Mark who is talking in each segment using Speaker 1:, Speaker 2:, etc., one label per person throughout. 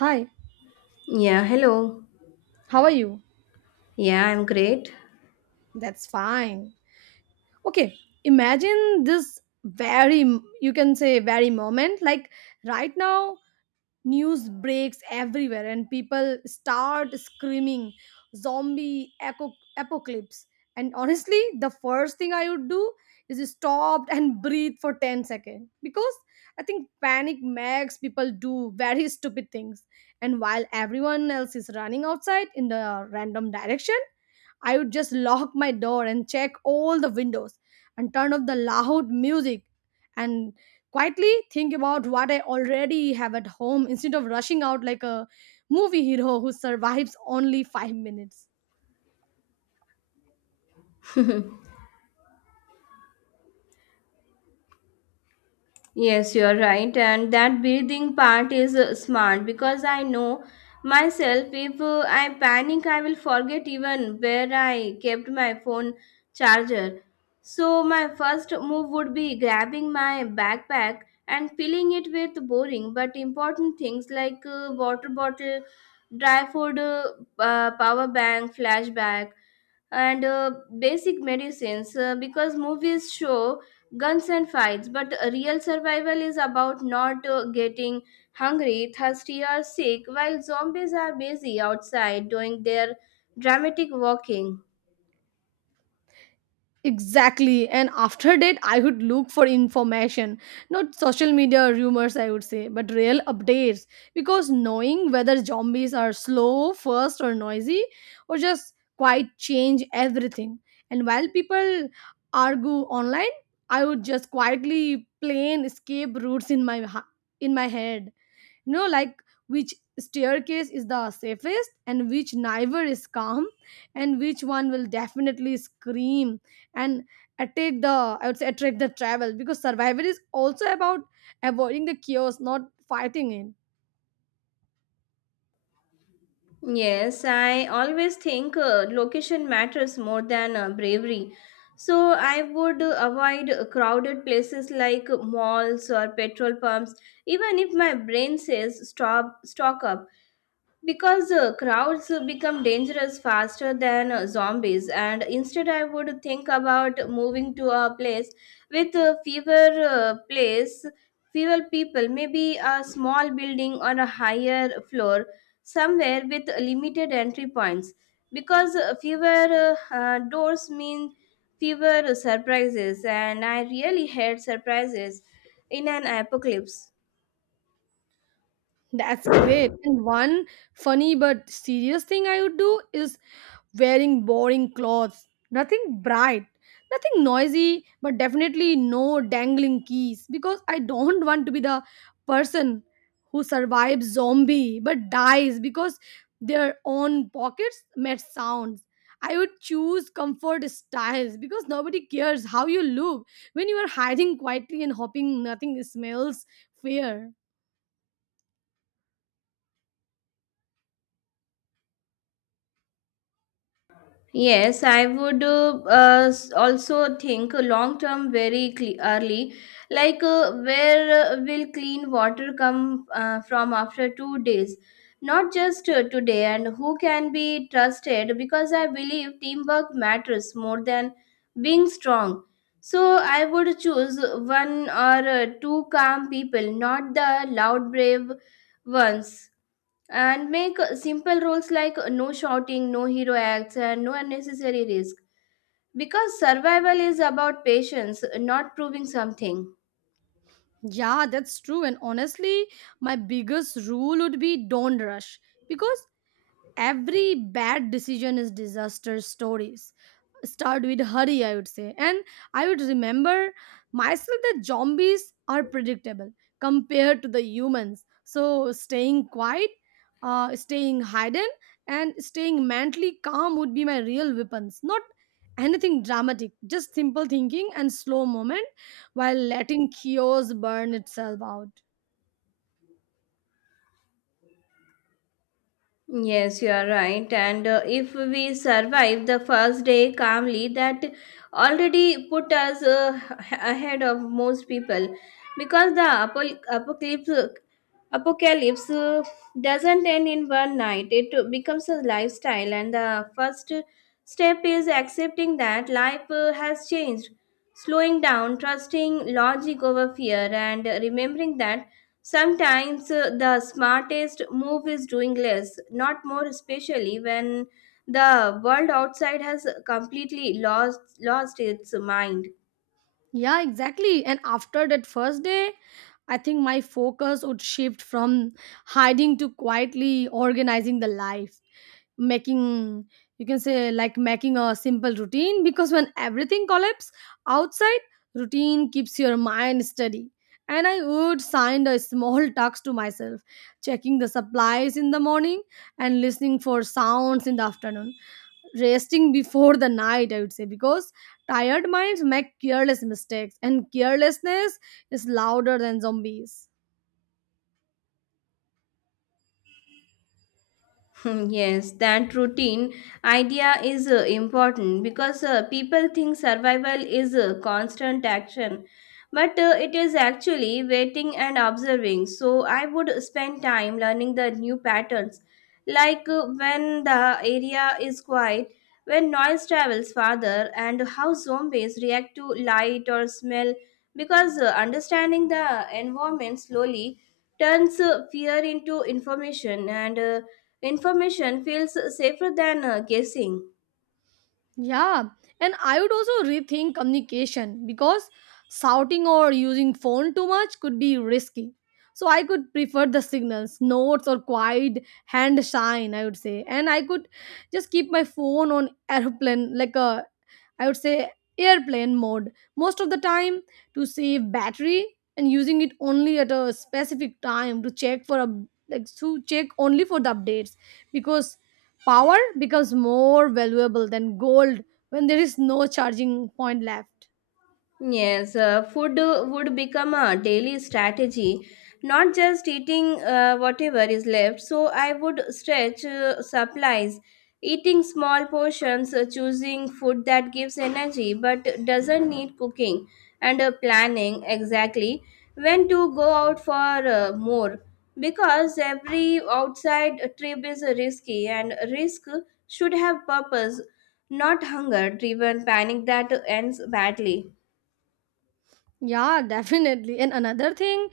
Speaker 1: Hi,
Speaker 2: Yeah, hello.
Speaker 1: how are you?
Speaker 2: Yeah, I'm great.
Speaker 1: That's fine. Okay, imagine this very, you can say, very moment. Like right now, news breaks everywhere and people start screaming zombie apocalypse. And honestly, the first thing I would do is stop and breathe for 10 seconds because I think panic makes people do very stupid things. And while everyone else is running outside in the random direction, I would just lock my door and check all the windows and turn off the loud music and quietly think about what I already have at home instead of rushing out like a movie hero who survives only 5 minutes.
Speaker 2: Yes, you're right, and that breathing part is smart because I know myself if I panic, I will forget even where I kept my phone charger. So, my first move would be grabbing my backpack and filling it with boring but important things like water bottle, dry food, power bank, flashback and basic medicines because movies show guns and fights but real survival is about not getting hungry thirsty or sick while zombies are busy outside doing their dramatic walking.
Speaker 1: Exactly. And after that, I would look for information, not social media rumors, I would say, but real updates. Because knowing whether zombies are slow, fast, or noisy, or just quite change everything. And while people argue online, I would just quietly plan escape routes in my head, like which staircase is the safest, and which neither is calm, and which one will definitely scream and attack the I would say attract the travel, because survival is also about avoiding the chaos, not fighting it.
Speaker 2: Yes, I always think location matters more than bravery, so I would avoid crowded places like malls or petrol pumps even if my brain says stop stock up, because crowds become dangerous faster than zombies, and instead I would think about moving to a place with fewer people, maybe a small building or a higher floor, somewhere with limited entry points, because fewer doors mean fewer surprises, and I really hate surprises in an apocalypse.
Speaker 1: That's great. And one funny but serious thing I would do is wearing boring clothes, nothing bright, nothing noisy, but definitely no dangling keys, because I don't want to be the person who survives zombie but dies because their own pockets made sounds. I would choose comfort styles because nobody cares how you look when you are hiding quietly and hoping nothing smells fear.
Speaker 2: Yes, I would also think long term very early, like where will clean water come from after 2 days, not just today, and who can be trusted, because I believe teamwork matters more than being strong. So I would choose one or two calm people, not the loud, brave ones, and make simple rules like no shouting, no hero acts, and no unnecessary risk. Because survival is about patience, not proving something.
Speaker 1: Yeah, that's true. And honestly, my biggest rule would be don't rush, because every bad decision is disaster stories start with hurry, I would say. And I would remember myself that zombies are predictable compared to the humans, so staying quiet, staying hidden, and staying mentally calm would be my real weapons, not anything dramatic, just simple thinking and slow moment while letting chaos burn itself out.
Speaker 2: Yes, you are right. And if we survive the first day calmly, that already put us ahead of most people, because the apocalypse doesn't end in one night, it becomes a lifestyle. And the first step is accepting that life has changed, slowing down, trusting logic over fear, and remembering that sometimes the smartest move is doing less, not more, especially when the world outside has completely lost its mind.
Speaker 1: Yeah, exactly. And after that first day, I think my focus would shift from hiding to quietly organizing the life, making, you can say, like making a simple routine, because when everything collapses outside, routine keeps your mind steady. And I would sign a small task to myself, checking the supplies in the morning and listening for sounds in the afternoon, resting before the night, I would say, because tired minds make careless mistakes, and carelessness is louder than zombies.
Speaker 2: Hmm. Yes, that routine idea is important, because people think survival is constant action, but it is actually waiting and observing. So I would spend time learning the new patterns, like when the area is quiet, when noise travels farther, and how zombies react to light or smell. Because understanding the environment slowly turns fear into information, and information feels safer than guessing.
Speaker 1: Yeah, and I would also rethink communication because shouting or using phone too much could be risky. So I could prefer the signals, notes or quiet hand sign, I would say. And I could just keep my phone on airplane like a I would say airplane mode most of the time to save battery, and using it only at a specific time to check for a like to check only for the updates, because power becomes more valuable than gold when there is no charging point left.
Speaker 2: Yes, food would become a daily strategy, not just eating whatever is left. So I would stretch supplies, eating small portions, choosing food that gives energy but doesn't need cooking, and planning exactly when to go out for more. Because every outside trip is risky, and risk should have purpose, not hunger driven panic that ends badly.
Speaker 1: Yeah, definitely. And another thing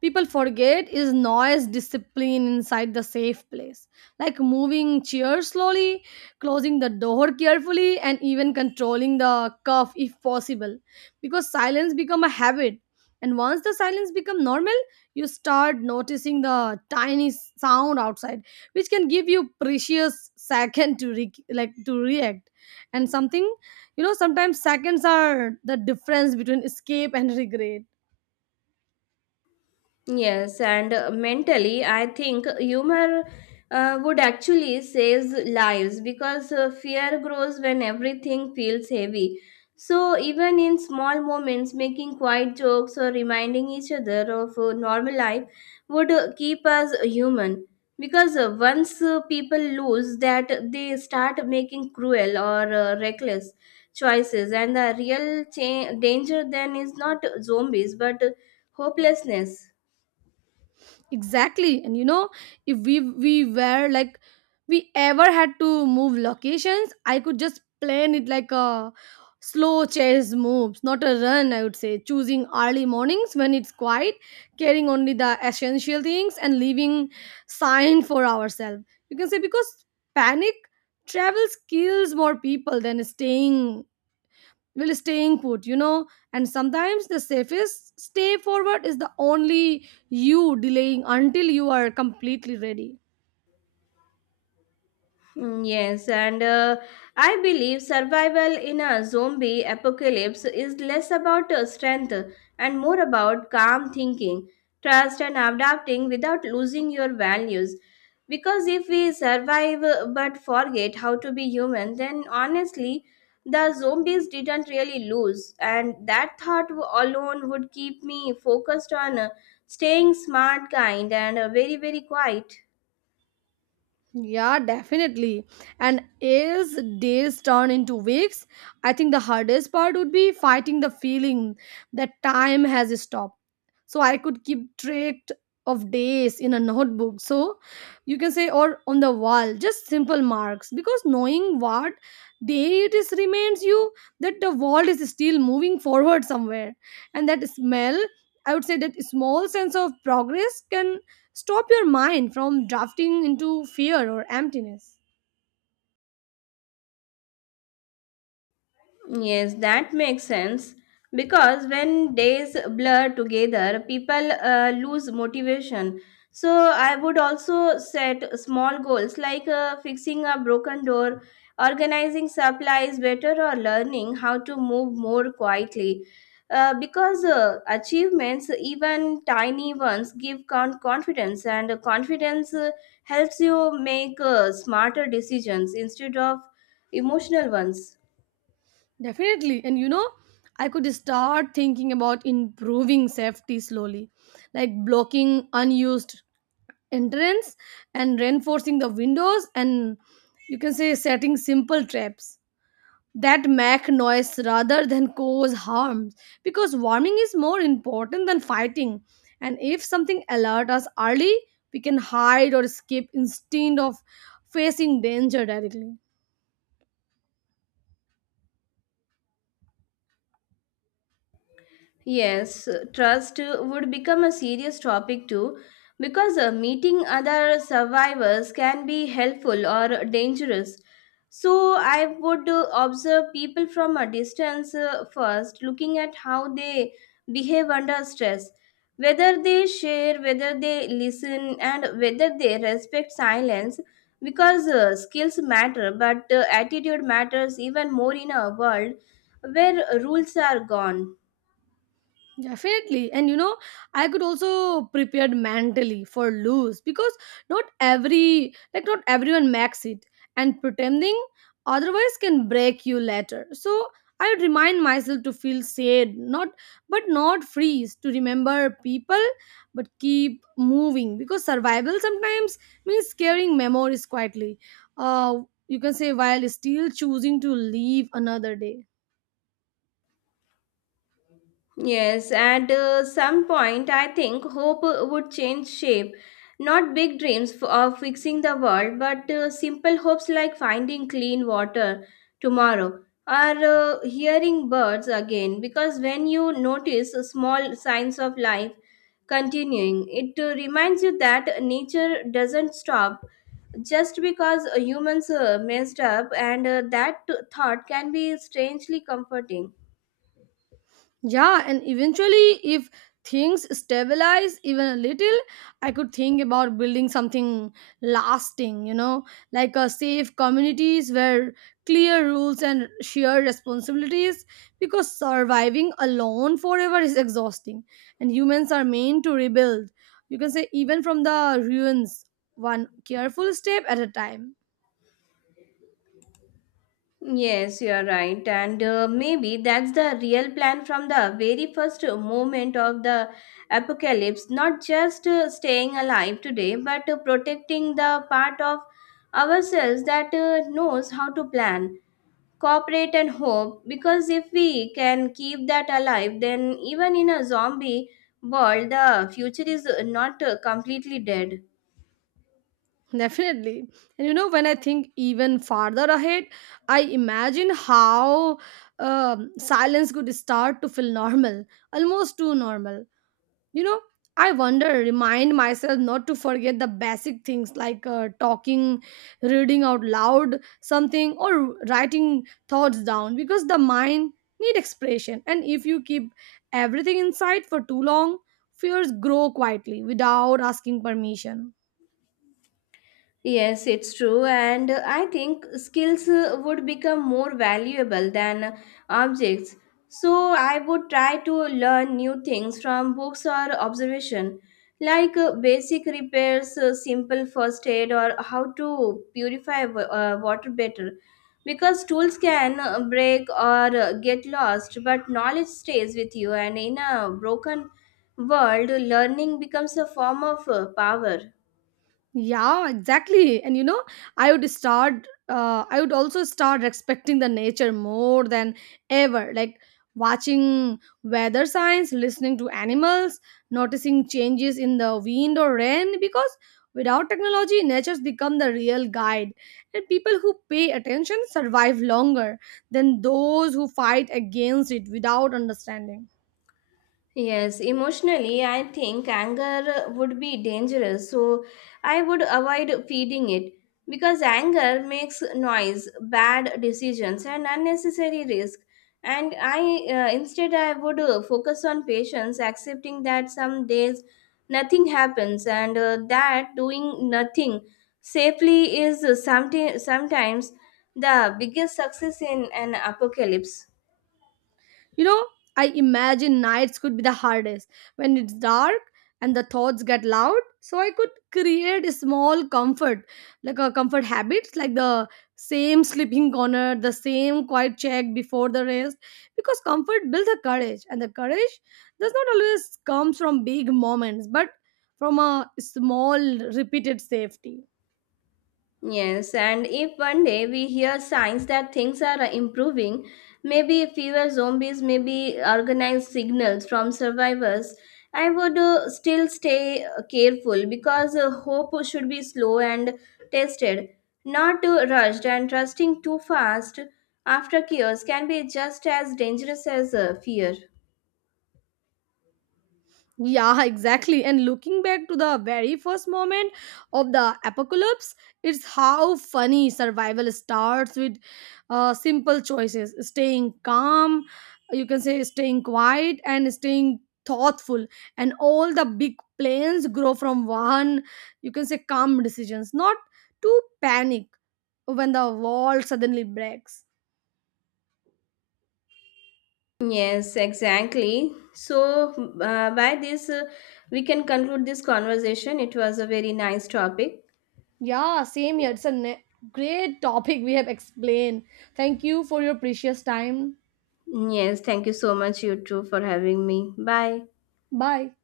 Speaker 1: people forget is noise discipline inside the safe place, like moving chairs slowly, closing the door carefully, and even controlling the cough if possible, because silence become a habit. And once the silence become normal, you start noticing the tiny sound outside, which can give you precious second to re- like to react. And sometimes seconds are the difference between escape and regret.
Speaker 2: Yes, and mentally, I think humor would actually save lives, because fear grows when everything feels heavy. So, even in small moments, making quiet jokes or reminding each other of normal life would keep us human. Because once people lose that, they start making cruel or reckless choices, and the real danger then is not zombies but hopelessness.
Speaker 1: Exactly. And if we we were like we ever had to move locations, I could just plan it like a slow chase moves, not a run, I would say. Choosing early mornings when it's quiet, carrying only the essential things and leaving sign for ourselves, you can say, because panic travel kills more people than staying put. And sometimes the safest stay forward is the only you delaying until you are completely ready.
Speaker 2: Mm. Yes, and I believe survival in a zombie apocalypse is less about strength and more about calm thinking, trust, and adapting without losing your values. Because if we survive but forget how to be human, then honestly, the zombies didn't really lose, and that thought alone would keep me focused on staying smart, kind, and very, very quiet.
Speaker 1: Yeah, definitely. And as days turn into weeks, I think the hardest part would be fighting the feeling that time has stopped. So I could keep track of days in a notebook, so you can say, or on the wall, just simple marks. Because knowing what day it is reminds you that the world is still moving forward somewhere. And that smell, I would say, that small sense of progress can stop your mind from drafting into fear or emptiness.
Speaker 2: Yes, that makes sense. Because when days blur together, people lose motivation. So, I would also set small goals like fixing a broken door, organizing supplies better, or learning how to move more quietly. Because achievements, even tiny ones, give confidence, and confidence helps you make smarter decisions instead of emotional ones.
Speaker 1: Definitely. And you know, I could start thinking about improving safety slowly, like blocking unused entrance and reinforcing the windows, and, you can say, setting simple traps that make noise rather than cause harm, because warming is more important than fighting, and if something alert us early, we can hide or escape instead of facing danger directly.
Speaker 2: Yes, trust would become a serious topic too, because meeting other survivors can be helpful or dangerous. So, I would observe people from a distance first, looking at how they behave under stress, whether they share, whether they listen, and whether they respect silence, because skills matter, but attitude matters even more in a world where rules are gone.
Speaker 1: Definitely. And you know, I could also prepared mentally for lose, because not everyone makes it, and pretending otherwise can break you later. So I would remind myself to feel sad, not but not freeze, to remember people but keep moving, because survival sometimes means carrying memories quietly. Uh you can say, while still choosing to leave another day.
Speaker 2: Yes, at some point, I think hope would change shape. Not big dreams of fixing the world, but simple hopes like finding clean water tomorrow or hearing birds again. Because when you notice small signs of life continuing, it reminds you that nature doesn't stop just because humans messed up, and that thought can be strangely comforting.
Speaker 1: Yeah, and eventually, if things stabilize even a little, I could think about building something lasting, like a safe communities where clear rules and shared responsibilities, because surviving alone forever is exhausting, and humans are meant to rebuild, you can say, even from the ruins, one careful step at a time.
Speaker 2: Yes, you are right. And maybe that's the real plan from the very first moment of the apocalypse, not just staying alive today, but protecting the part of ourselves that knows how to plan, cooperate, and hope. Because if we can keep that alive, then even in a zombie world, the future is not completely dead.
Speaker 1: Definitely. And you know, when I think even farther ahead, I imagine how silence could start to feel normal, almost too normal. You know, I wonder, remind myself not to forget the basic things like talking, reading out loud something, or writing thoughts down, because the mind need expression. And if you keep everything inside for too long, fears grow quietly without asking permission.
Speaker 2: Yes, it's true, and I think skills would become more valuable than objects. So I would try to learn new things from books or observation, like basic repairs, simple first aid, or how to purify water better. Because tools can break or get lost, but knowledge stays with you, and in a broken world, learning becomes a form of power.
Speaker 1: Yeah, exactly. And you know, I would also start respecting the nature more than ever. Like watching weather signs, listening to animals, noticing changes in the wind or rain. Because without technology, nature's become the real guide. And people who pay attention survive longer than those who fight against it without understanding.
Speaker 2: Yes, emotionally, I think anger would be dangerous, so I would avoid feeding it, because anger makes noise, bad decisions, and unnecessary risk. And I instead I would focus on patience, accepting that some days nothing happens, and that doing nothing safely is something sometimes the biggest success in an apocalypse.
Speaker 1: You know, I imagine nights could be the hardest when it's dark and the thoughts get loud. So I could create a small comfort, like a comfort habits, like the same sleeping corner, the same quiet check before the rest, because comfort builds a courage, and the courage does not always comes from big moments, but from a small repeated safety.
Speaker 2: Yes, and if one day we hear signs that things are improving, maybe fewer zombies, maybe organized signals from survivors, I would still stay careful, because hope should be slow and tested, not rushed, and trusting too fast after chaos can be just as dangerous as fear.
Speaker 1: Yeah, exactly. And looking back to the very first moment of the apocalypse, it's how funny survival starts with simple choices, staying calm, you can say, staying quiet, and staying thoughtful. And all the big plans grow from one, you can say, calm decisions, not to panic when the wall suddenly breaks.
Speaker 2: Yes, exactly. So, by this, we can conclude this conversation. It was a very nice topic.
Speaker 1: Yeah, same here. It's a great topic we have explained. Thank you for your precious time.
Speaker 2: Yes, thank you so much, you too, for having me. Bye.
Speaker 1: Bye.